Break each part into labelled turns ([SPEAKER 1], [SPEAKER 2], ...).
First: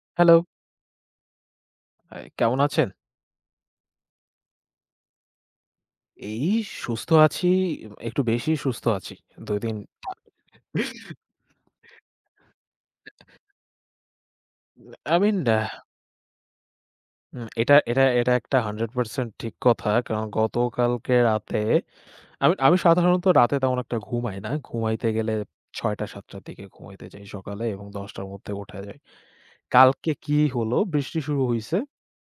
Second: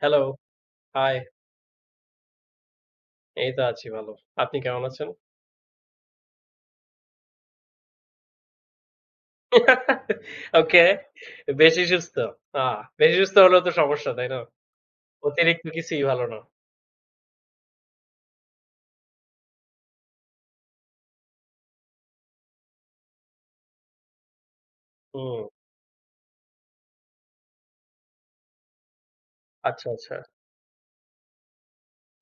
[SPEAKER 1] Hello,
[SPEAKER 2] hello,
[SPEAKER 1] high.
[SPEAKER 2] কেমন আছেন?
[SPEAKER 1] এই তো আছি ভালো। আপনি কেমন আছেন?
[SPEAKER 2] এই সুস্থ আছি, একটু বেশি সুস্থ আছি। ২ দিন।
[SPEAKER 1] ওকে। বেশি সুস্থ। আ বেশি সুস্থ হলেও তো সমস্যা, তাই না?
[SPEAKER 2] I mean,
[SPEAKER 1] অতিরিক্ত
[SPEAKER 2] আহ
[SPEAKER 1] কিছুই ভালো না।
[SPEAKER 2] উম এটা এটা এটা একটা 100% ঠিক কথা। কারণ গতকালকে রাতে আমি আমি সাধারণত রাতে তেমন একটা ঘুমাই না। ঘুমাইতে গেলে
[SPEAKER 1] হুম।
[SPEAKER 2] ৬ঃ০০-৭ঃ০০ র দিকে ঘুমাইতে যাই সকালে এবং ১০ঃ০০ র মধ্যে উঠা যায়।
[SPEAKER 1] আচ্ছা,
[SPEAKER 2] কালকে
[SPEAKER 1] আচ্ছা।
[SPEAKER 2] কি হলো? বৃষ্টি শুরু হইছে।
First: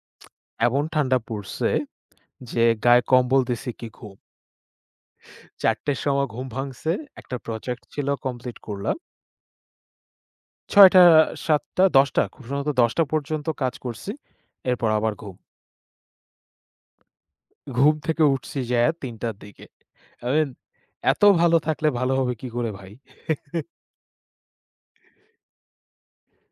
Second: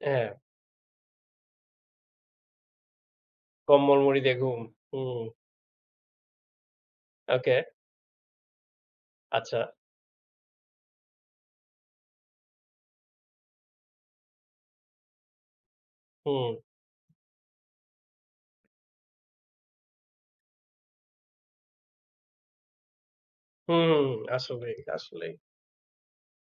[SPEAKER 1] হ্যাঁ,
[SPEAKER 2] এমন ঠান্ডা পড়ছে যে গায়ে কম্বল দিছি কি
[SPEAKER 1] কম্বল
[SPEAKER 2] ঘুম।
[SPEAKER 1] মুড়ি দিয়ে ঘুম। হুম।
[SPEAKER 2] ৪ঃ০০ র সময় ঘুম ভাঙছে। একটা
[SPEAKER 1] ওকে।
[SPEAKER 2] প্রজেক্ট ছিল কমপ্লিট করলাম।
[SPEAKER 1] আচ্ছা।
[SPEAKER 2] ৬টা, ৭টা, ১০টা খুব সম্ভবত ১০টা পর্যন্ত কাজ করছি। এরপর আবার ঘুম।
[SPEAKER 1] হুম,
[SPEAKER 2] ঘুম থেকে উঠছি যাইয়া ৩টার দিকে। I mean, এত ভালো থাকলে ভালো হবে কি করে ভাই?
[SPEAKER 1] হুম, আসলেই, আসলেই।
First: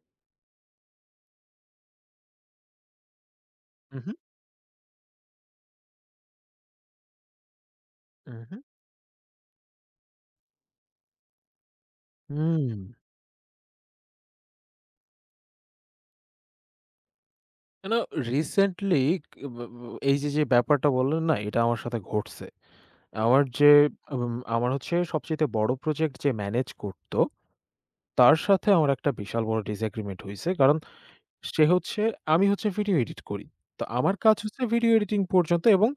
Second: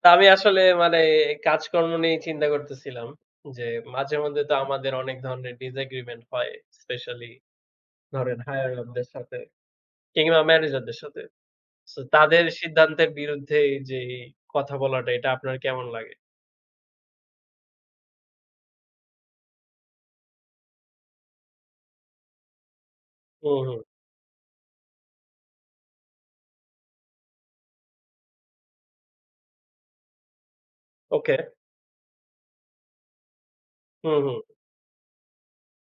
[SPEAKER 1] তো আমি আসলে মানে কাজকর্ম নিয়ে চিন্তা করতেছিলাম যে
[SPEAKER 2] উহু,
[SPEAKER 1] মাঝে মধ্যে তো আমাদের অনেক ধরনের disagreement হয়। স্পেশালি ধরেন
[SPEAKER 2] উহু।
[SPEAKER 1] হায়ার up দের সাথে কিংবা ম্যানেজারদের সাথে। সো তাদের
[SPEAKER 2] হুম।
[SPEAKER 1] সিদ্ধান্তের বিরুদ্ধে এই যে কথা বলাটা এটা আপনার কেমন লাগে?
[SPEAKER 2] কেন রিসেন্টলি ব ব এই যে, যে ব্যাপারটা বললেন না এটা আমার সাথে ঘটছে। আমার
[SPEAKER 1] হুম,
[SPEAKER 2] যে
[SPEAKER 1] হুম।
[SPEAKER 2] উম আমার হচ্ছে সবচাইতে বড় প্রজেক্ট যে ম্যানেজ করত, তার সাথে আমার একটা বিশাল বড় disagreement হইছে। কারণ
[SPEAKER 1] ওকে।
[SPEAKER 2] সে হচ্ছে আমি হচ্ছে ভিডিও এডিট করি। তো আমার
[SPEAKER 1] হুম,
[SPEAKER 2] কাজ
[SPEAKER 1] হুম।
[SPEAKER 2] হচ্ছে ভিডিও এডিটিং পর্যন্ত এবং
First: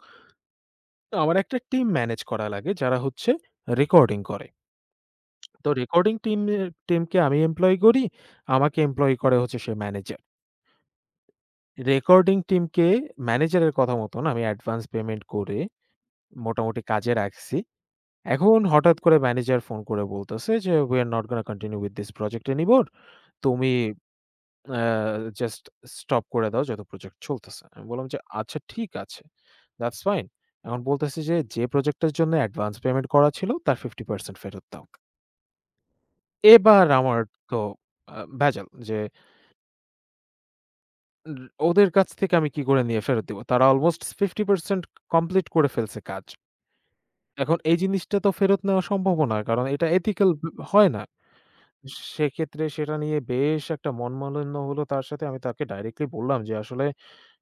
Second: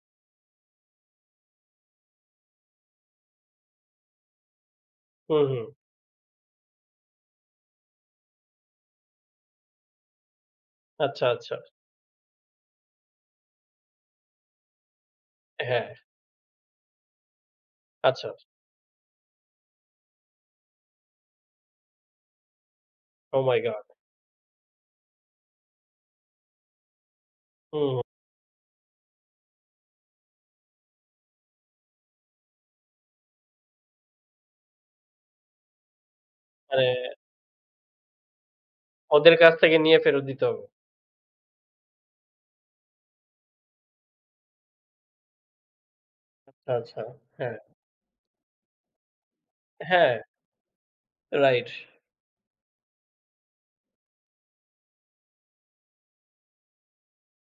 [SPEAKER 2] আমার একটা টিম ম্যানেজ করা লাগে যারা হচ্ছে রেকর্ডিং করে।
[SPEAKER 1] হুম, হুম।
[SPEAKER 2] তো রেকর্ডিং টিমকে আমি এমপ্লয়ি করি। আমাকে এমপ্লয়ি করে হচ্ছে সে ম্যানেজার।
[SPEAKER 1] আচ্ছা, আচ্ছা।
[SPEAKER 2] রেকর্ডিং টিমকে ম্যানেজারের কথা মতন আমি অ্যাডভান্স পেমেন্ট করে
[SPEAKER 1] হ্যাঁ,
[SPEAKER 2] মোটামুটি কাজে রাখছি।
[SPEAKER 1] আচ্ছা।
[SPEAKER 2] এখন হঠাৎ করে ম্যানেজার ফোন করে বলতেছে যে, "We are not gonna continue with this project anymore.
[SPEAKER 1] ওহ মাই
[SPEAKER 2] তুমি
[SPEAKER 1] গড!
[SPEAKER 2] আ জাস্ট স্টপ করে দাও যত প্রজেক্ট চলতেছে।" আমি
[SPEAKER 1] হুম, হুম।
[SPEAKER 2] বললাম যে, "আচ্ছা ঠিক আছে। That's fine." এখন বলতেছে যে, "যে প্রজেক্টের জন্য অ্যাডভান্স পেমেন্ট করা ছিল তার 50% ফেরত দাও।"
[SPEAKER 1] মানে
[SPEAKER 2] এবার আমার তো ভেজাল যে,
[SPEAKER 1] ওদের কাছ থেকে নিয়ে ফেরত দিতে হবে।
[SPEAKER 2] র ওদের কাছ থেকে আমি কি করে নিয়ে ফেরত দিব? তারা অলমোস্ট 50% কমপ্লিট করে ফেলছে কাজ।
[SPEAKER 1] আচ্ছা, হ্যাঁ।
[SPEAKER 2] এখন এই জিনিসটা তো ফেরত নেওয়া সম্ভবও না। কারণ এটা
[SPEAKER 1] হ্যাঁ,
[SPEAKER 2] এথিক্যাল হয় না।
[SPEAKER 1] রাইট।
[SPEAKER 2] সেক্ষেত্রে সেটা নিয়ে বেশ একটা মনমালিন্য হলো তার সাথে। আমি তাকে ডাইরেক্টলি বললাম যে, "আসলে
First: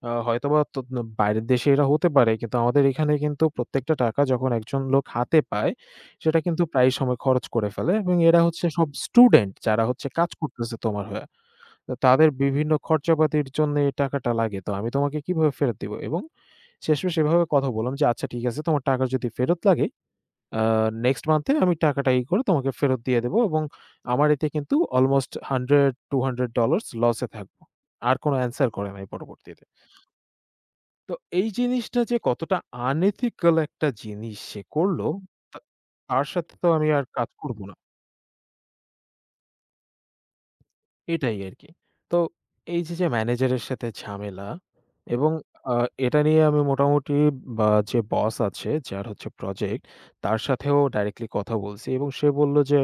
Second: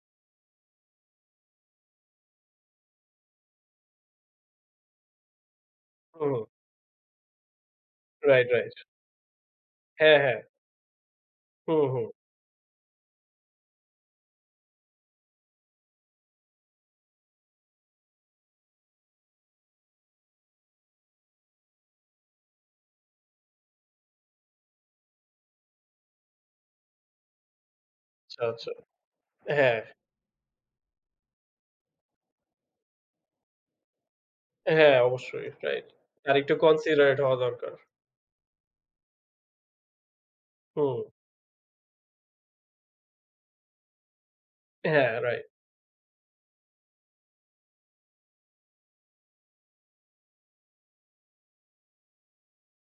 [SPEAKER 2] হয়তোবা তো বাইরের দেশে এটা হতে পারে। কিন্তু আমাদের এখানে কিন্তু প্রত্যেকটা টাকা যখন একজন লোক হাতে পায়,
[SPEAKER 1] হুম,
[SPEAKER 2] সেটা কিন্তু প্রায় সময় খরচ করে ফেলে এবং এরা
[SPEAKER 1] রাইট,
[SPEAKER 2] হচ্ছে
[SPEAKER 1] রাইট।
[SPEAKER 2] সব স্টুডেন্ট যারা হচ্ছে
[SPEAKER 1] হ্যাঁ,
[SPEAKER 2] কাজ
[SPEAKER 1] হ্যাঁ।
[SPEAKER 2] করতেছে তোমার হয়ে।
[SPEAKER 1] হুম,
[SPEAKER 2] তো
[SPEAKER 1] হুম।
[SPEAKER 2] তাদের বিভিন্ন খরচাপাতির জন্য এই টাকাটা লাগে। তো আমি তোমাকে কিভাবে ফেরত দিব?" এবং শেষমেশ এভাবে কথা বললাম যে, "আচ্ছা ঠিক আছে, তোমার টাকা যদি ফেরত লাগে আ নেক্সট মান্থে আমি টাকাটা করে তোমাকে ফেরত দিয়ে দেব এবং আমার এতে কিন্তু অলমোস্ট $100-$200 লসে থাকবো।" আর কোনো
[SPEAKER 1] আচ্ছা,
[SPEAKER 2] অ্যানসার
[SPEAKER 1] আচ্ছা।
[SPEAKER 2] করে নাই পরবর্তীতে।
[SPEAKER 1] হ্যাঁ,
[SPEAKER 2] তো এই জিনিসটা যে কতটা unethical একটা জিনিস সে
[SPEAKER 1] হ্যাঁ,
[SPEAKER 2] করল,
[SPEAKER 1] অবশ্যই।
[SPEAKER 2] তা
[SPEAKER 1] রাইট।
[SPEAKER 2] তার
[SPEAKER 1] আরেকটু
[SPEAKER 2] সাথে তো আমি আর
[SPEAKER 1] কনসিডারেট
[SPEAKER 2] কাজ
[SPEAKER 1] হওয়া
[SPEAKER 2] করব
[SPEAKER 1] দরকার।
[SPEAKER 2] না।
[SPEAKER 1] হুম।
[SPEAKER 2] এটাই আরকি। তো এই যে, যে ম্যানেজারের সাথে ঝামেলা
[SPEAKER 1] হ্যাঁ,
[SPEAKER 2] এবং
[SPEAKER 1] রাইট।
[SPEAKER 2] আ এটা নিয়ে আমি মোটামুটি বা যে বস আছে, যার হচ্ছে প্রজেক্ট, তার সাথেও ডাইরেক্টলি কথা বলছি এবং সে বলল যে,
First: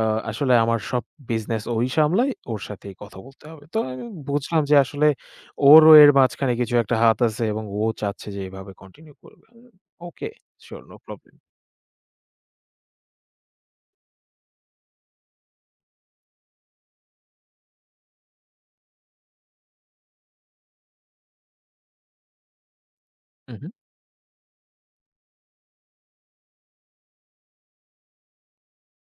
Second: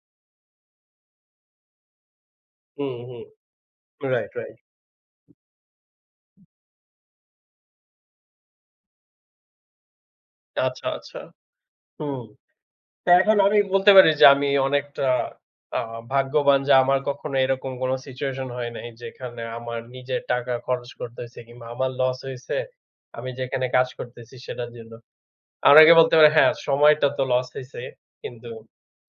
[SPEAKER 2] আ আসলে আমার সব বিজনেস ওই সামলায়, ওর
[SPEAKER 1] হুম,
[SPEAKER 2] সাথেই কথা
[SPEAKER 1] হুম।
[SPEAKER 2] বলতে হবে। তো আমি
[SPEAKER 1] রাইট, রাইট।
[SPEAKER 2] বুঝলাম যে আসলে ওরও এর মাঝখানে কিছু একটা হাত আছে এবং ও চাচ্ছে যে এভাবে কন্টিনিউ করবে। ওকে, সিউর,
[SPEAKER 1] আচ্ছা,
[SPEAKER 2] নো
[SPEAKER 1] আচ্ছা।
[SPEAKER 2] প্রবলেম।
[SPEAKER 1] হুম। তো এখন আমি বলতে পারি যে আমি অনেকটা আ ভাগ্যবান যে আমার কখনো এরকম কোনো সিচুয়েশন হয় নাই যেখানে আমার নিজের টাকা খরচ করতে হইছে কিংবা আমার লস হইছে। আমি
[SPEAKER 2] হু,
[SPEAKER 1] যেখানে
[SPEAKER 2] হু।
[SPEAKER 1] কাজ করতেছি সেটার জন্য। আপনাকে বলতে পারি হ্যাঁ, সময়টা তো লস হইছে। কিন্তু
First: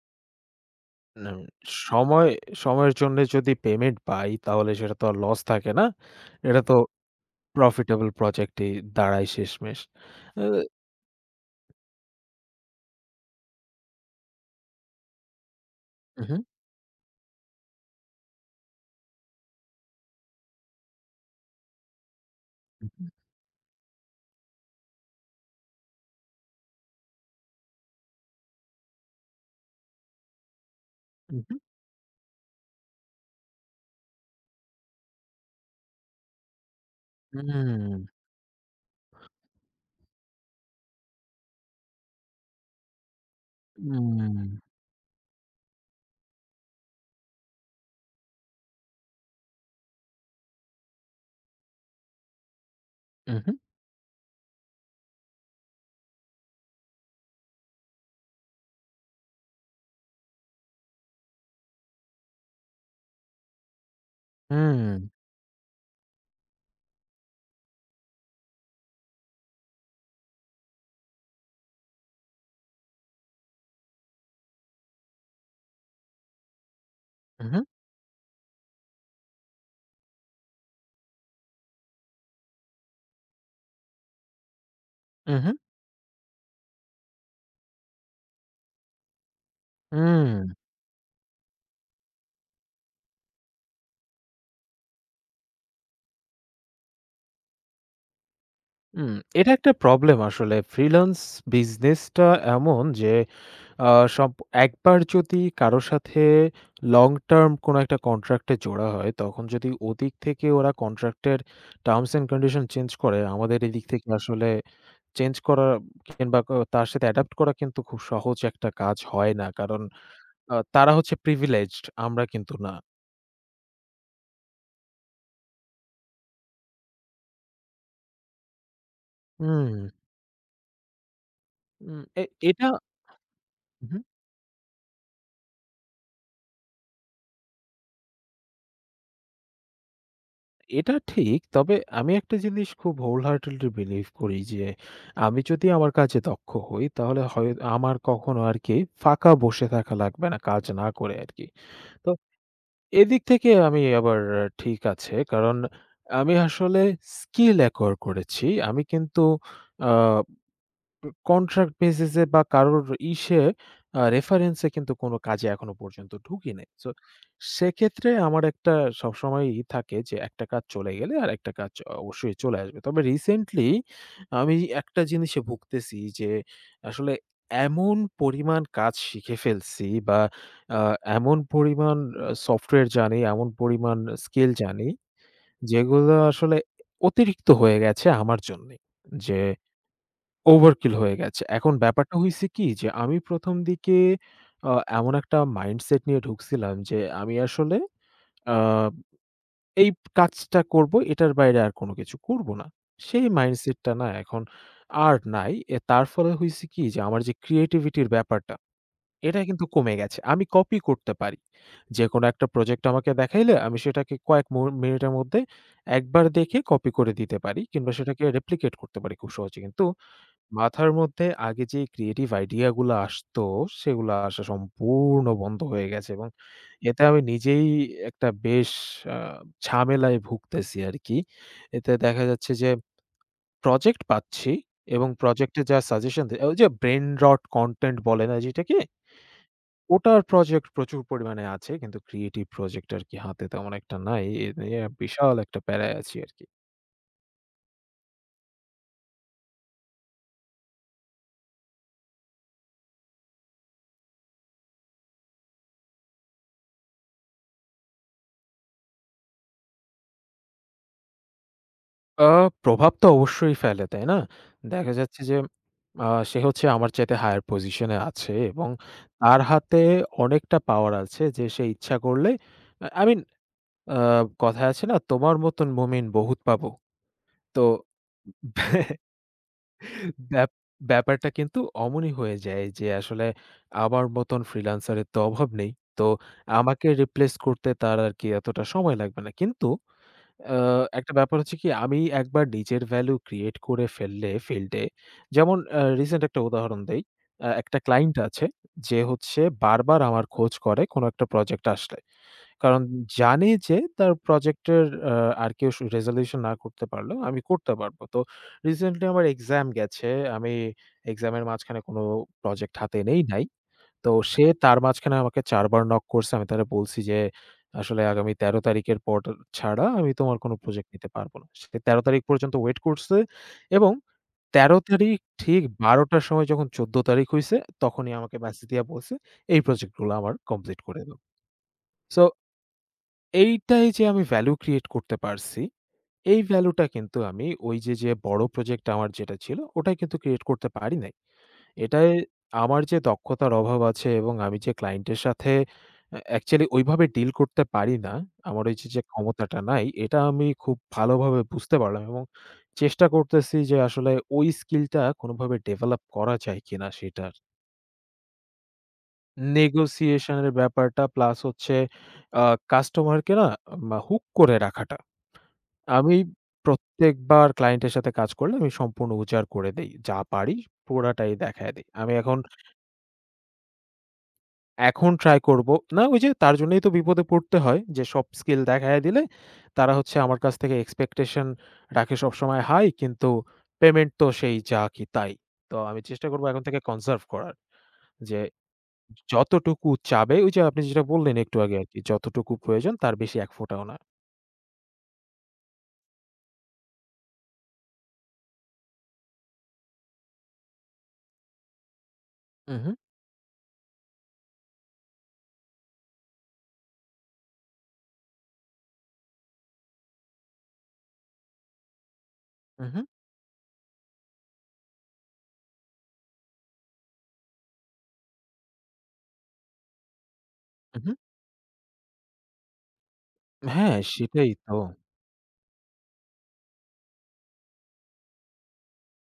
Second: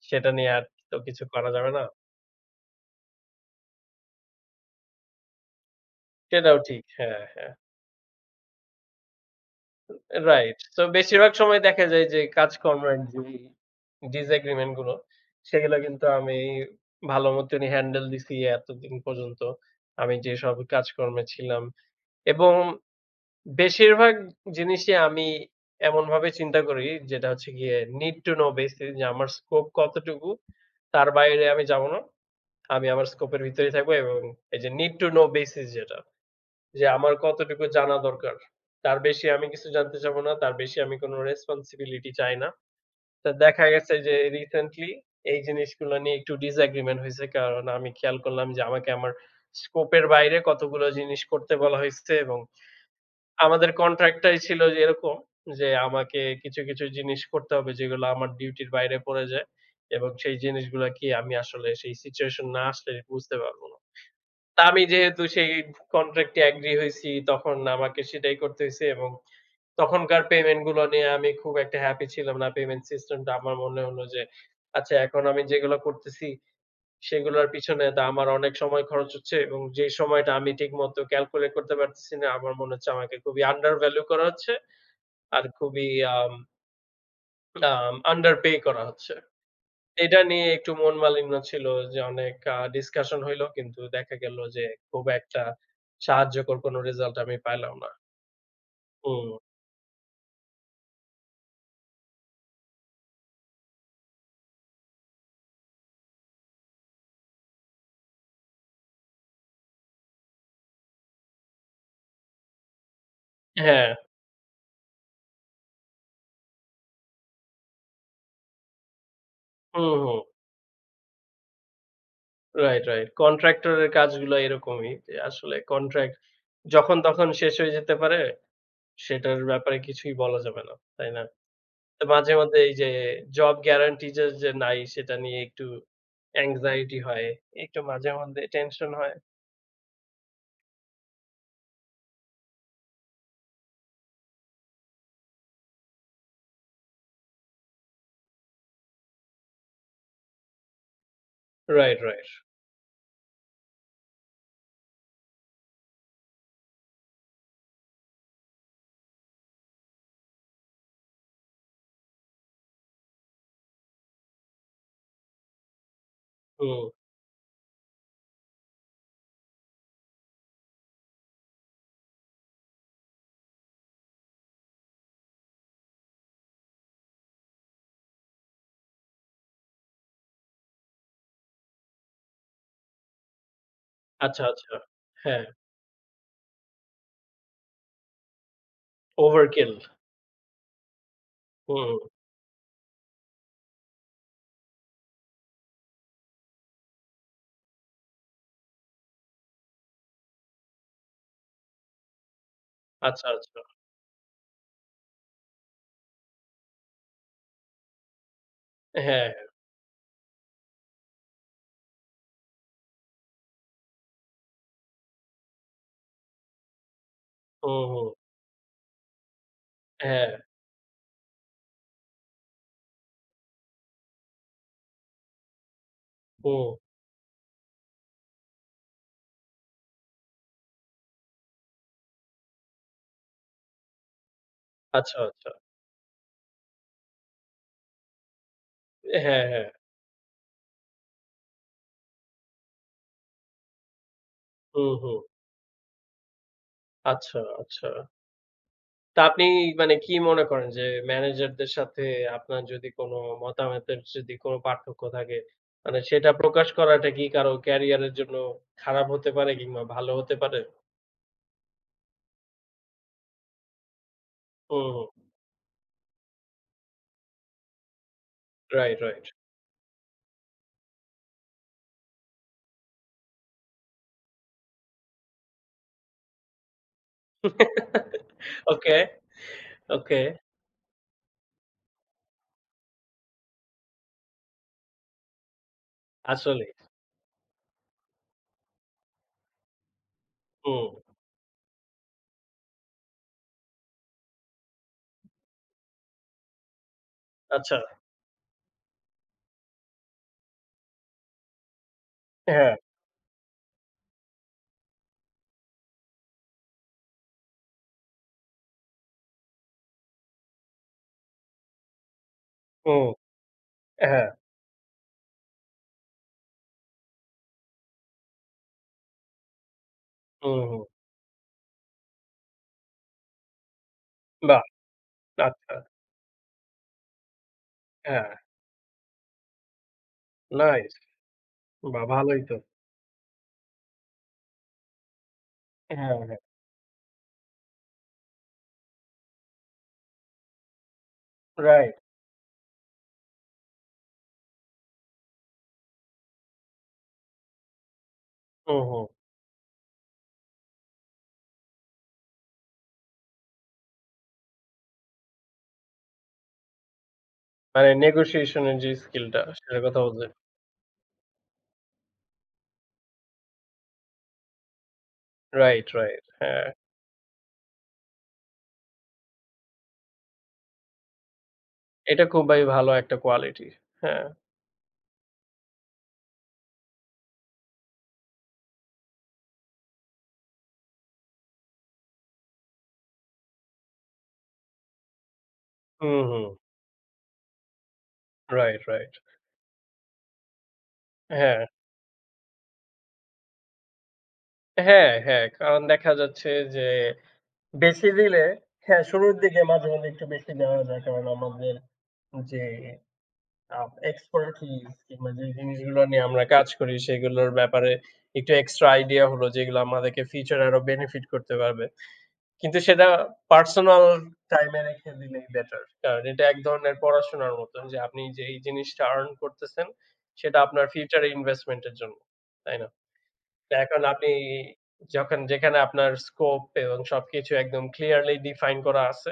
[SPEAKER 1] সেটা নিয়ে আর তো কিছু
[SPEAKER 2] না,
[SPEAKER 1] করা যাবে না।
[SPEAKER 2] সময় সময়ের জন্য যদি পেমেন্ট পাই তাহলে সেটা তো আর লস থাকে না।
[SPEAKER 1] সেটাও
[SPEAKER 2] এটা তো
[SPEAKER 1] ঠিক। হ্যাঁ, হ্যাঁ।
[SPEAKER 2] প্রফিটেবল প্রজেক্টই দাঁড়ায় শেষমেশ। আ
[SPEAKER 1] রাইট। সো বেশিরভাগ সময় দেখা যায় যে কাজকর্মের যেই disagreement গুলো, সেগুলো কিন্তু আমি
[SPEAKER 2] উহু,
[SPEAKER 1] ভালো মতনই হ্যান্ডেল দিছি এতদিন পর্যন্ত। আমি যেসব কাজকর্মে ছিলাম এবং
[SPEAKER 2] উহু,
[SPEAKER 1] বেশিরভাগ জিনিসই আমি এমনভাবে চিন্তা করি যেটা হচ্ছে গিয়ে need to know basis যে আমার স্কোপ কতটুকু, তার বাইরে
[SPEAKER 2] উহু,
[SPEAKER 1] আমি যাব না। আমি আমার স্কোপের ভিতরেই থাকবো এবং এই যে need to know basis যেটা, যে আমার কতটুকু জানা
[SPEAKER 2] উম,
[SPEAKER 1] দরকার। তার বেশি আমি কিছু জানতে চাবো না, তার বেশি আমি কোনো রেসপনসিবিলিটি চাই না। তো দেখা গেছে যে
[SPEAKER 2] উম,
[SPEAKER 1] রিসেন্টলি এই জিনিসগুলো নিয়ে একটু ডিসএগ্রিমেন্ট হইছে। কারণ আমি খেয়াল করলাম যে আমাকে আমার স্কোপের বাইরে কতগুলো জিনিস করতে বলা হইছে এবং
[SPEAKER 2] উহু,
[SPEAKER 1] আমাদের কন্ট্রাক্টটাই ছিল যে এরকম যে আমাকে কিছু জিনিস করতে হবে যেগুলো আমার ডিউটির বাইরে পড়ে যায় এবং সেই জিনিসগুলা কি আমি আসলে সেই সিচুয়েশন না আসলে বুঝতে পারব না। তা আমি
[SPEAKER 2] উম,
[SPEAKER 1] যেহেতু সেই কন্ট্রাক্টে এগ্রি হইছি, তখন আমাকে সেটাই করতে হইছে এবং তখনকার পেমেন্ট গুলো নিয়ে আমি খুব একটা হ্যাপি ছিলাম না। পেমেন্ট সিস্টেমটা আমার মনে হলো যে, আচ্ছা এখন আমি যেগুলো করতেছি, সেগুলোর
[SPEAKER 2] উহু,
[SPEAKER 1] পিছনে তো আমার অনেক সময় খরচ হচ্ছে এবং যে সময়টা আমি ঠিকমতো ক্যালকুলেট করতে পারতেছি না, আমার মনে হচ্ছে আমাকে খুবই আন্ডার ভ্যালু করা হচ্ছে। আর
[SPEAKER 2] উহু,
[SPEAKER 1] খুবই আম আম আন্ডার পে করা হচ্ছে। এটা নিয়ে
[SPEAKER 2] উম,
[SPEAKER 1] একটু মন মালিন্য ছিল যে অনেক ডিসকাশন হইলো কিন্তু দেখা গেল যে খুব একটা সাহায্যকর কোনো রেজাল্ট আমি পাইলাম না।
[SPEAKER 2] উম।
[SPEAKER 1] হুম,
[SPEAKER 2] এটা একটা প্রবলেম আসলে। ফ্রিল্যান্স বিজনেসটা এমন যে আ সব একবার যদি কারো সাথে লং টার্ম কোনো একটা কন্ট্রাক্ট এ জোড়া হয়, তখন যদি ওদিক থেকে ওরা কন্ট্রাক্ট এর টার্মস এন্ড কন্ডিশন চেঞ্জ করে, আমাদের এদিক
[SPEAKER 1] হ্যাঁ,
[SPEAKER 2] থেকে আসলে চেঞ্জ করা কিংবা তার সাথে অ্যাডাপ্ট করা কিন্তু খুব সহজ একটা কাজ হয় না। কারণ
[SPEAKER 1] হুম, হুম।
[SPEAKER 2] তারা হচ্ছে প্রিভিলেজড, আমরা কিন্তু না।
[SPEAKER 1] Right, right. কন্ট্রাক্টর এর কাজগুলো এরকমই যে আসলে কন্ট্রাক্ট যখন তখন শেষ হয়ে যেতে পারে সেটার
[SPEAKER 2] হুম,
[SPEAKER 1] ব্যাপারে কিছুই বলা যাবে না। তাই না?
[SPEAKER 2] হুম,
[SPEAKER 1] তো মাঝে মধ্যে
[SPEAKER 2] এটা
[SPEAKER 1] এই যে জব
[SPEAKER 2] হুম।
[SPEAKER 1] গ্যারান্টি যে নাই সেটা নিয়ে একটু anxiety হয়। একটু মাঝে মধ্যে টেনশন হয়।
[SPEAKER 2] এটা ঠিক। তবে আমি একটা জিনিস খুব whole heartedly believe করি যে, আমি যদি আমার কাজে দক্ষ হই, তাহলে হয় আমার কখনো আরকি ফাঁকা বসে থাকা লাগবে না, কাজ না করে আরকি।
[SPEAKER 1] রাইট,
[SPEAKER 2] তো
[SPEAKER 1] রাইট।
[SPEAKER 2] এদিক থেকে আমি আবার ঠিক আছে। কারণ আমি আসলে স্কিল অ্যাকোয়ার করেছি। আমি কিন্তু আ কন্ট্রাক্ট বেসিস এ বা কারোর ইসে আ রেফারেন্স এ কিন্তু কোনো কাজে এখনো পর্যন্ত ঢুকি নাই।
[SPEAKER 1] হুম।
[SPEAKER 2] সো সেক্ষেত্রে আমার একটা সবসময়ই থাকে যে একটা কাজ চলে গেলে আরেকটা কাজ অবশ্যই চলে আসবে। তবে রিসেন্টলি আমি একটা জিনিসে ভুগতেছি যে আসলে এমন পরিমাণ কাজ শিখে ফেলছি বা আ এমন পরিমাণ সফটওয়্যার জানি, এমন পরিমাণ
[SPEAKER 1] আচ্ছা,
[SPEAKER 2] স্কিল
[SPEAKER 1] আচ্ছা।
[SPEAKER 2] জানি
[SPEAKER 1] হ্যাঁ,
[SPEAKER 2] যেগুলো আসলে অতিরিক্ত হয়ে গেছে আমার জন্যে। যে
[SPEAKER 1] ওভারকিল।
[SPEAKER 2] ওভারকিল হয়ে গেছে। এখন
[SPEAKER 1] হুম,
[SPEAKER 2] ব্যাপারটা হইছে কি যে আমি ১ম দিকে আ এমন একটা মাইন্ডসেট নিয়ে ঢুকছিলাম যে আমি আসলে আ এই কাজটা করব, এটার বাইরে আর কোন কিছু করব না।
[SPEAKER 1] আচ্ছা,
[SPEAKER 2] সেই
[SPEAKER 1] আচ্ছা।
[SPEAKER 2] মাইন্ডসেটটা না এখন আর নাই। তার ফলে হইছে কি যে আমার যে ক্রিয়েটিভিটির ব্যাপারটা,
[SPEAKER 1] হ্যাঁ,
[SPEAKER 2] এটা
[SPEAKER 1] হ্যাঁ,
[SPEAKER 2] কিন্তু কমে গেছে। আমি কপি করতে পারি। যেকোনো একটা প্রজেক্ট আমাকে দেখাইলে আমি সেটাকে কয়েক মিনিটের মধ্যে একবার দেখে কপি করে দিতে পারি
[SPEAKER 1] হুম,
[SPEAKER 2] কিংবা
[SPEAKER 1] হুম।
[SPEAKER 2] সেটাকে রেপ্লিকেট করতে পারি খুব সহজে। কিন্তু
[SPEAKER 1] হ্যাঁ,
[SPEAKER 2] মাথার মধ্যে আগে যে ক্রিয়েটিভ আইডিয়া গুলা আসতো, সেগুলা আসা সম্পূর্ণ বন্ধ হয়ে গেছে এবং
[SPEAKER 1] হুম।
[SPEAKER 2] এতে আমি নিজেই একটা বেশ আ ঝামেলায় ভুগতেছি আরকি। এতে দেখা যাচ্ছে যে প্রজেক্ট পাচ্ছি এবং
[SPEAKER 1] আচ্ছা, আচ্ছা।
[SPEAKER 2] প্রজেক্টে যা সাজেশন দেয় ওই যে ব্রেইন রট কনটেন্ট বলে না যেটাকে?
[SPEAKER 1] হ্যাঁ, হ্যাঁ।
[SPEAKER 2] ওটার প্রজেক্ট প্রচুর পরিমাণে আছে। কিন্তু ক্রিয়েটিভ প্রজেক্ট আরকি হাতে তেমন একটা নাই। এ নিয়ে
[SPEAKER 1] হুম, হুম।
[SPEAKER 2] বিশাল একটা প্যারায় আছি আরকি।
[SPEAKER 1] আচ্ছা, আচ্ছা। তা আপনি মানে কি মনে করেন যে ম্যানেজারদের সাথে আপনার যদি কোনো মতামতের যদি কোনো পার্থক্য থাকে, মানে সেটা প্রকাশ করাটা কি কারো ক্যারিয়ারের জন্য খারাপ হতে পারে কিংবা ভালো হতে পারে?
[SPEAKER 2] আ প্রভাব তো অবশ্যই ফেলে, তাই না?
[SPEAKER 1] হুম,
[SPEAKER 2] দেখা
[SPEAKER 1] হুম।
[SPEAKER 2] যাচ্ছে যে আ সে হচ্ছে আমার চাইতে হায়ার পজিশন এ আছে এবং
[SPEAKER 1] রাইট, রাইট।
[SPEAKER 2] তার হাতে অনেকটা পাওয়ার আছে যে সে ইচ্ছা করলে আই মিন, আ কথায় আছে না তোমার মতন মুমিন বহুত পাবো। তো ব্যা-
[SPEAKER 1] ওকে, ওকে।
[SPEAKER 2] ব্যাপ ব্যাপারটা কিন্তু অমনই হয়ে যায় যে আসলে আমার মতন ফ্রিল্যান্সার এর তো অভাব নেই। তো
[SPEAKER 1] আসলেই।
[SPEAKER 2] আমাকে রিপ্লেস করতে তার আরকি এতটা সময় লাগবে না। কিন্তু আ
[SPEAKER 1] হুম।
[SPEAKER 2] একটা ব্যাপার হচ্ছে কি আমি একবার নিজের ভ্যালু ক্রিয়েট করে ফেললে ফিল্ডে যেমন রিসেন্ট একটা উদাহরণ দেই।
[SPEAKER 1] আচ্ছা।
[SPEAKER 2] একটা ক্লায়েন্ট আছে যে হচ্ছে বারবার আমার খোঁজ করে কোনো একটা প্রজেক্ট আসলে।
[SPEAKER 1] হ্যাঁ,
[SPEAKER 2] কারণ জানে যে তার প্রজেক্টের আ আর কেউ রেজোলিউশন না করতে পারলেও আমি করতে পারবো। তো রিসেন্টলি আমার এক্সাম গেছে। আমি এক্সামের মাঝখানে কোনো প্রজেক্ট হাতে
[SPEAKER 1] হুম,
[SPEAKER 2] নেই নাই। তো
[SPEAKER 1] হ্যাঁ,
[SPEAKER 2] সে তার মাঝখানে আমাকে ৪ বার নক করছে। আমি তারে বলছি যে, "আসলে আগামী ১৩ তারিখের পর ছাড়া আমি তোমার কোনো
[SPEAKER 1] হুম, হুম।
[SPEAKER 2] প্রজেক্ট নিতে পারব না।" সে ১৩ তারিখ পর্যন্ত ওয়েট করছে এবং
[SPEAKER 1] বাহ!
[SPEAKER 2] ১৩ তারিখ ঠিক
[SPEAKER 1] আচ্ছা,
[SPEAKER 2] ১২ঃ০০ র সময় যখন ১৪ তারিখ হইছে, তখনই
[SPEAKER 1] হ্যাঁ।
[SPEAKER 2] আমাকে মেসেজ দিয়া বলছে, "এই প্রজেক্টগুলো আমার কমপ্লিট
[SPEAKER 1] নাইস!
[SPEAKER 2] করে দাও।"
[SPEAKER 1] বাহ!
[SPEAKER 2] সো
[SPEAKER 1] ভালোই তো।
[SPEAKER 2] এইটাই যে আমি ভ্যালু ক্রিয়েট করতে পারছি,
[SPEAKER 1] হ্যাঁ, হ্যাঁ।
[SPEAKER 2] এই ভ্যালুটা কিন্তু আমি ওই যে, যে বড় প্রজেক্ট আমার যেটা ছিল, ওটাই কিন্তু ক্রিয়েট করতে পারি নাই।
[SPEAKER 1] রাইট।
[SPEAKER 2] এটাই আমার যে দক্ষতার অভাব আছে এবং আমি যে ক্লায়েন্টের সাথে অ্যাকচুয়ালি ওইভাবে ডিল করতে পারি না। আমার ওই
[SPEAKER 1] হুম,
[SPEAKER 2] যে, যে
[SPEAKER 1] হুম।
[SPEAKER 2] ক্ষমতাটা নাই, এটা আমি খুব ভালোভাবে বুঝতে পারলাম এবং চেষ্টা করতেছি যে আসলে ওই স্কিলটা কোনোভাবে ডেভেলপ করা যায় কিনা সেটার।
[SPEAKER 1] মানে নেগোশিয়েশন এর যে স্কিলটা সেটার কথা বলছেন।
[SPEAKER 2] নেগোসিয়েশন এর ব্যাপারটা প্লাস হচ্ছে আ কাস্টমারকে না হুক করে রাখাটা।
[SPEAKER 1] রাইট,
[SPEAKER 2] আমি
[SPEAKER 1] রাইট। হ্যাঁ,
[SPEAKER 2] প্রত্যেকবার ক্লায়েন্টের সাথে কাজ করলে আমি সম্পূর্ণ উজাড় করে দেই। যা পারি পুরাটাই দেখায় দেই। আমি
[SPEAKER 1] এটা
[SPEAKER 2] এখন
[SPEAKER 1] খুবই ভালো একটা কোয়ালিটি। হ্যাঁ।
[SPEAKER 2] এখন ট্রাই করব। না ওই যে তার জন্যই তো বিপদে পড়তে হয় যে সব স্কিল দেখাইয়া দিলে তারা হচ্ছে আমার কাছ থেকে এক্সপেকটেশন রাখে সবসময় হাই কিন্তু পেমেন্ট তো সেই যা কি তাই। তো আমি
[SPEAKER 1] হুম,
[SPEAKER 2] চেষ্টা
[SPEAKER 1] হুম।
[SPEAKER 2] করব এখন থেকে কনসার্ভ করার। যে
[SPEAKER 1] রাইট, রাইট।
[SPEAKER 2] যতটুকু চাবে ওই যে আপনি যেটা বললেন একটু
[SPEAKER 1] হ্যাঁ।
[SPEAKER 2] আগে আরকি যতটুকু প্রয়োজন তার বেশি এক ফোঁটাও না।
[SPEAKER 1] হ্যাঁ, হ্যাঁ। কারণ দেখা যাচ্ছে যে বেশি দিলে হ্যাঁ, শুরুর দিকে মাঝে মাঝে একটু বেশি দেওয়া যায়। কারণ আমাদের যে
[SPEAKER 2] উহু,
[SPEAKER 1] আ এক্সপার্টিস কিংবা যে জিনিসগুলো নিয়ে আমরা কাজ করি সেগুলোর ব্যাপারে একটু এক্সট্রা আইডিয়া হলো যেগুলো আমাদেরকে ফিউচার এ আরো বেনিফিট করতে পারবে। কিন্তু
[SPEAKER 2] উহু,
[SPEAKER 1] সেটা পার্সোনাল টাইম এ রেখে দিলেই বেটার। কারণ এটা এক ধরনের পড়াশোনার মতন যে আপনি যেই জিনিসটা আর্ন করতেছেন সেটা আপনার
[SPEAKER 2] উহু।
[SPEAKER 1] ফিউচার ইনভেস্টমেন্ট এর জন্য। তাই না? তো
[SPEAKER 2] হ্যাঁ,
[SPEAKER 1] এখন আপনি
[SPEAKER 2] সেটাই তো।
[SPEAKER 1] যখন যেখানে আপনার স্কোপ এবং সবকিছু একদম ক্লিয়ারলি ডিফাইন করা আছে,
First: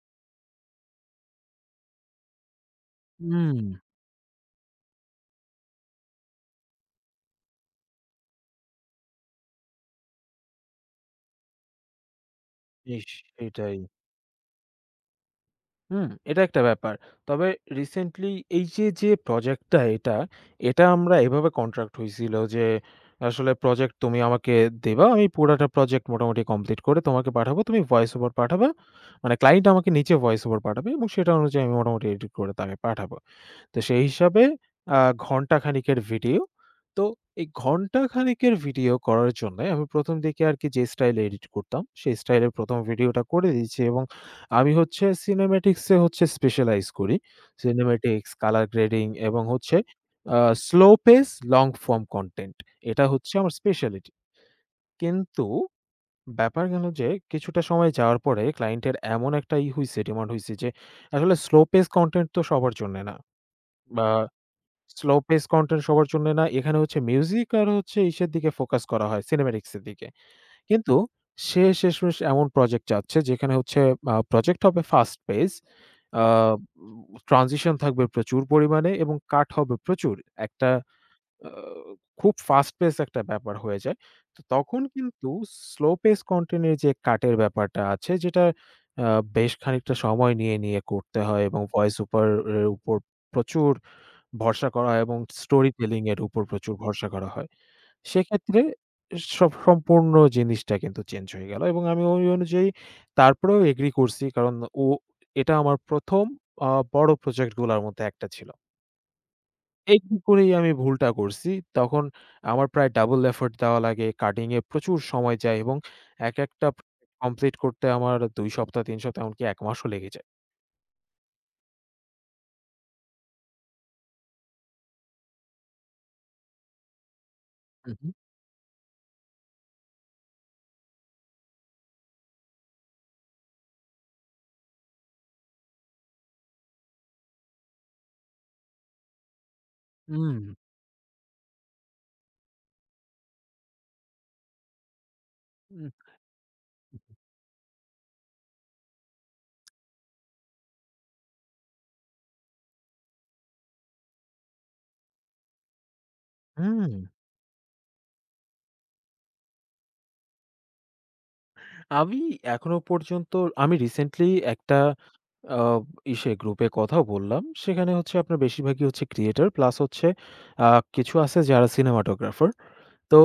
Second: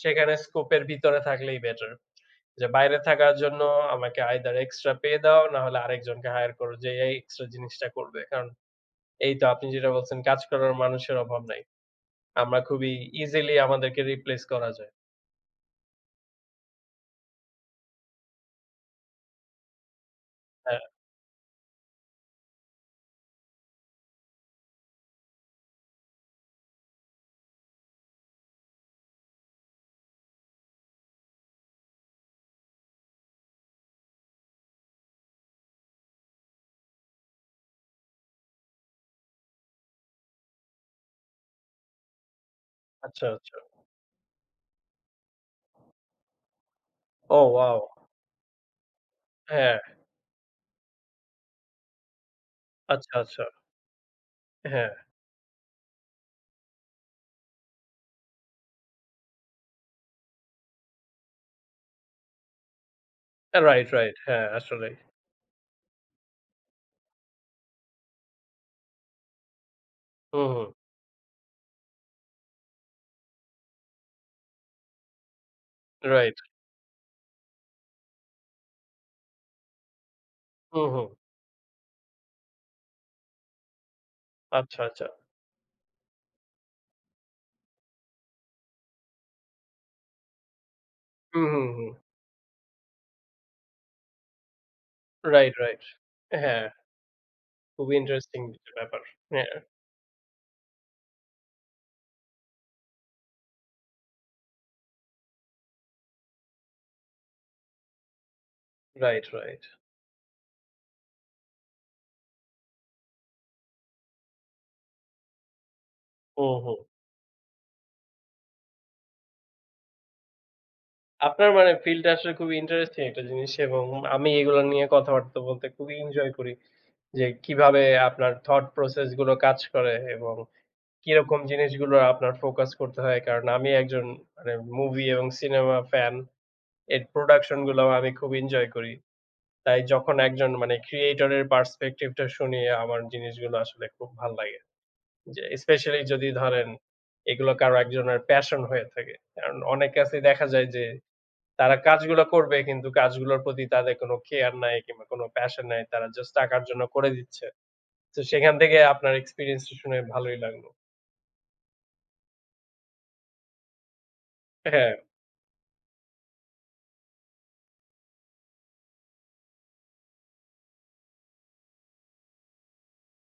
[SPEAKER 1] সেখানে স্কোপের ভিতরে থাকলেই বেটার। যে বাইরে থাকার
[SPEAKER 2] হুম,
[SPEAKER 1] জন্য আমাকে আইদার এক্সট্রা পে দাও না হলে আরেকজনকে হায়ার করো যে এই এক্সট্রা জিনিসটা করবে। কারণ এই তো আপনি যেটা বলছেন কাজ করার মানুষের অভাব নাই। আমরা খুবই
[SPEAKER 2] ইস!
[SPEAKER 1] ইজিলি
[SPEAKER 2] সেটাই।
[SPEAKER 1] আমাদেরকে রিপ্লেস করা যায়।
[SPEAKER 2] হুম, এটা একটা ব্যাপার। তবে রিসেন্টলি এই যে, যে প্রজেক্টটা এটা,
[SPEAKER 1] হ্যাঁ,
[SPEAKER 2] এটা আমরা এভাবে কন্ট্রাক্ট হইছিল যে, আসলে প্রজেক্ট তুমি আমাকে দিবা। আমি পুরাটা প্রজেক্ট মোটামুটি কমপ্লিট করে তোমাকে পাঠাবো। তুমি ভয়েস ওভার পাঠাবা। মানে ক্লায়েন্ট আমাকে নিচে ভয়েস ওভার পাঠাবে এবং সেটা অনুযায়ী আমি মোটামুটি এডিট করে তাকে পাঠাবো। তো সেই হিসাবে আ ঘন্টা খানেকের ভিডিও। তো এই ঘন্টা খানেকের ভিডিও করার জন্যে আমি ১ম দিকে আরকি যে স্টাইলে এডিট করতাম, সেই স্টাইলে ১ম ভিডিওটা
[SPEAKER 1] আচ্ছা,
[SPEAKER 2] করে
[SPEAKER 1] আচ্ছা।
[SPEAKER 2] দিয়েছি এবং আমি হচ্ছে cinematics এ হচ্ছে স্পেশালাইজ করি।
[SPEAKER 1] ও ওয়াও!
[SPEAKER 2] Cinematics, color grading এবং
[SPEAKER 1] হ্যাঁ,
[SPEAKER 2] হচ্ছে আ slow pace, long form content এটা
[SPEAKER 1] আচ্ছা,
[SPEAKER 2] হচ্ছে
[SPEAKER 1] আচ্ছা।
[SPEAKER 2] আমার স্পেশালিটি।
[SPEAKER 1] হ্যাঁ,
[SPEAKER 2] কিন্তু ব্যাপার গেল যে কিছুটা সময় যাওয়ার পরে ক্লায়েন্টের এমন একটা হইছে, ডিমান্ড হইছে যে আসলে স্লো পেস কনটেন্ট তো সবার জন্যে না
[SPEAKER 1] রাইট,
[SPEAKER 2] বা
[SPEAKER 1] রাইট। হ্যাঁ, আসলেই।
[SPEAKER 2] স্লো পেস কনটেন্ট সবার জন্য না। এখানে হচ্ছে মিউজিক আর হচ্ছে ইসের দিকে ফোকাস করা হয়, সিনেমেটিক্স এর দিকে।
[SPEAKER 1] হুম, হুম।
[SPEAKER 2] কিন্তু সে শেষমেষ এমন প্রজেক্ট চাচ্ছে যেখানে হচ্ছে প্রজেক্ট হবে ফাস্ট পেস। আ
[SPEAKER 1] রাইট।
[SPEAKER 2] ট্রানজিশন থাকবে প্রচুর পরিমাণে এবং কাট হবে প্রচুর। একটা
[SPEAKER 1] হুম, হুম।
[SPEAKER 2] আ খুব ফাস্ট পেস একটা ব্যাপার হয়ে যায়। তো
[SPEAKER 1] আচ্ছা,
[SPEAKER 2] তখন
[SPEAKER 1] আচ্ছা।
[SPEAKER 2] কিন্তু স্লো পেস কনটেন্ট এর যে কাটের ব্যাপারটা আছে যেটা আ বেশ খানিকটা সময় নিয়ে, নিয়ে করতে হয়
[SPEAKER 1] হুম,
[SPEAKER 2] এবং
[SPEAKER 1] হুম, হুম।
[SPEAKER 2] ভয়েস ওভার এর উপর প্রচুর ভরসা করা হয় এবং
[SPEAKER 1] রাইট,
[SPEAKER 2] স্টোরি
[SPEAKER 1] রাইট।
[SPEAKER 2] টেলিং এর উপর
[SPEAKER 1] হ্যাঁ,
[SPEAKER 2] প্রচুর ভরসা করা হয়।
[SPEAKER 1] খুবই ইন্টারেস্টিং
[SPEAKER 2] সেক্ষেত্রে
[SPEAKER 1] একটা ব্যাপার। হ্যাঁ,
[SPEAKER 2] সব সম্পূর্ণ জিনিসটা কিন্তু চেঞ্জ হয়ে গেল এবং আমি ওই অনুযায়ী তারপরেও এগ্রি করছি। কারণ ও এটা আমার ১ম আ বড় প্রজেক্ট গুলার মধ্যে একটা ছিল।
[SPEAKER 1] Right, right.
[SPEAKER 2] এগ্রি করেই আমি ভুলটা করছি। তখন আমার প্রায় ডাবল এফোর্ট দেওয়া লাগে। কাটিং এ প্রচুর সময় যায় এবং
[SPEAKER 1] হুম,
[SPEAKER 2] একেকটা
[SPEAKER 1] হুম।
[SPEAKER 2] কমপ্লিট করতে আমার ২ সপ্তাহ ৩ সপ্তাহ এমনকি ১ মাসও লেগে যায়।
[SPEAKER 1] আপনার মানে ফিল্ডটা আসলে খুবই ইন্টারেস্টিং একটা জিনিস এবং আমি এগুলো নিয়ে কথাবার্তা বলতে খুবই এনজয় করি। যে কিভাবে
[SPEAKER 2] হু, হু।
[SPEAKER 1] আপনার থট প্রসেস গুলো কাজ করে এবং কিরকম জিনিসগুলো আপনার ফোকাস করতে হয়? কারণ আমি একজন মানে মুভি এবং সিনেমা ফ্যান। এর প্রোডাকশন গুলাও আমি খুব এনজয় করি। তাই যখন
[SPEAKER 2] হুম।
[SPEAKER 1] একজন মানে ক্রিয়েটর এর পার্সপেক্টিভ টা শুনি, আমার জিনিসগুলো আসলে খুব ভাল লাগে। যে
[SPEAKER 2] হুম।
[SPEAKER 1] স্পেশালি যদি ধরেন এগুলো কারো একজনের প্যাশন হয়ে থাকে। কারণ অনেক কাছেই দেখা যায় যে তারা কাজগুলো করবে কিন্তু কাজগুলোর প্রতি তাদের কোনো কেয়ার নাই কিংবা কোনো প্যাশন নাই। তারা জাস্ট টাকার জন্য
[SPEAKER 2] হুম।
[SPEAKER 1] করে দিচ্ছে। তো সেখান থেকে আপনার এক্সপেরিয়েন্স টা শুনে ভালোই লাগলো।
[SPEAKER 2] আমি এখনো পর্যন্ত আমি রিসেন্টলি একটা
[SPEAKER 1] হ্যাঁ,
[SPEAKER 2] আ ইসে গ্রুপে কথা বললাম। সেখানে হচ্ছে আপনার বেশিরভাগই হচ্ছে ক্রিয়েটর প্লাস হচ্ছে আ কিছু আছে যারা সিনেমাটোগ্রাফার। তো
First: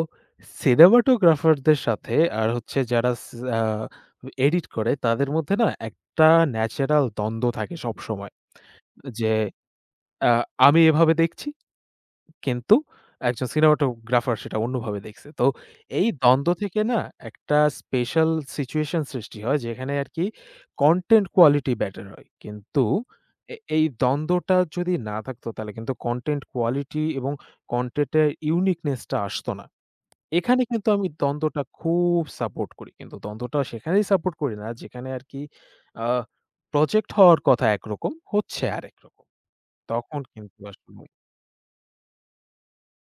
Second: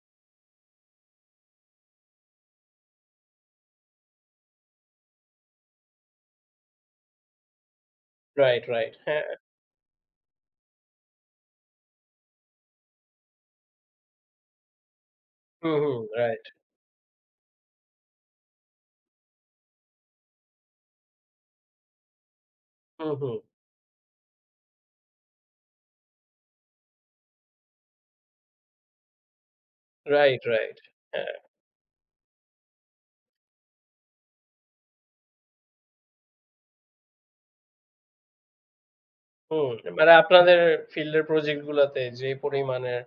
[SPEAKER 2] সিনেমাটোগ্রাফারদের সাথে আর হচ্ছে যারা স আ এডিট করে তাদের মধ্যে না একটা ন্যাচারাল দ্বন্দ্ব থাকে সবসময়।
[SPEAKER 1] Right, right. হ্যাঁ।
[SPEAKER 2] যে আ আমি এভাবে দেখছি কিন্তু একজন সিনেমাটোগ্রাফার সেটা অন্যভাবে দেখছে। তো
[SPEAKER 1] হুম, হুম,
[SPEAKER 2] এই
[SPEAKER 1] রাইট।
[SPEAKER 2] দ্বন্দ্ব থেকে না একটা স্পেশাল সিচুয়েশন সৃষ্টি হয় যেখানে আরকি কনটেন্ট কোয়ালিটি বেটার হয়। কিন্তু
[SPEAKER 1] হুম, হুম।
[SPEAKER 2] এই দ্বন্দ্বটা যদি না থাকতো তাহলে কিন্তু কনটেন্ট কোয়ালিটি এবং কনটেন্টের ইউনিকনেস টা আসতো না।
[SPEAKER 1] রাইট,
[SPEAKER 2] এখানে
[SPEAKER 1] রাইট।
[SPEAKER 2] কিন্তু আমি
[SPEAKER 1] হ্যাঁ,
[SPEAKER 2] দ্বন্দ্বটা খুব সাপোর্ট করি। কিন্তু দ্বন্দ্বটা সেখানেই সাপোর্ট করি না যেখানে আরকি আ প্রজেক্ট হওয়ার কথা একরকম, হচ্ছে আরেক রকম।
[SPEAKER 1] হুম। মানে
[SPEAKER 2] তখন
[SPEAKER 1] আপনাদের
[SPEAKER 2] কিন্তু আসলে
[SPEAKER 1] ফিল্ডের প্রজেক্ট গুলাতে যে পরিমাণের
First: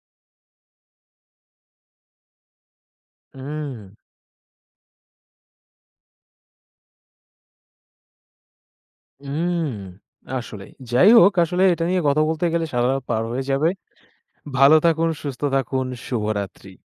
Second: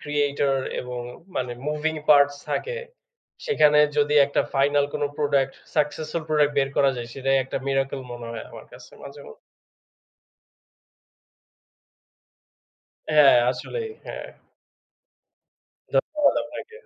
[SPEAKER 1] ক্রিয়েটর এবং মানে মুভিং পার্টস থাকে,
[SPEAKER 2] হুম।
[SPEAKER 1] সেখানে যদি একটা ফাইনাল কোন প্রোডাক্ট সাকসেসফুল প্রোডাক্ট বের করা যায়, সেটাই একটা মিরাকল মনে হয় আমার কাছে মাঝে মধ্যে।
[SPEAKER 2] হুম, আসলেই। যাই হোক, আসলে এটা নিয়ে কথা বলতে গেলে সারা রাত পার
[SPEAKER 1] হ্যাঁ,
[SPEAKER 2] হয়ে যাবে।
[SPEAKER 1] আসলেই। হ্যাঁ।
[SPEAKER 2] ভালো থাকুন, সুস্থ থাকুন,
[SPEAKER 1] ধন্যবাদ
[SPEAKER 2] শুভরাত্রি।
[SPEAKER 1] আপনাকে।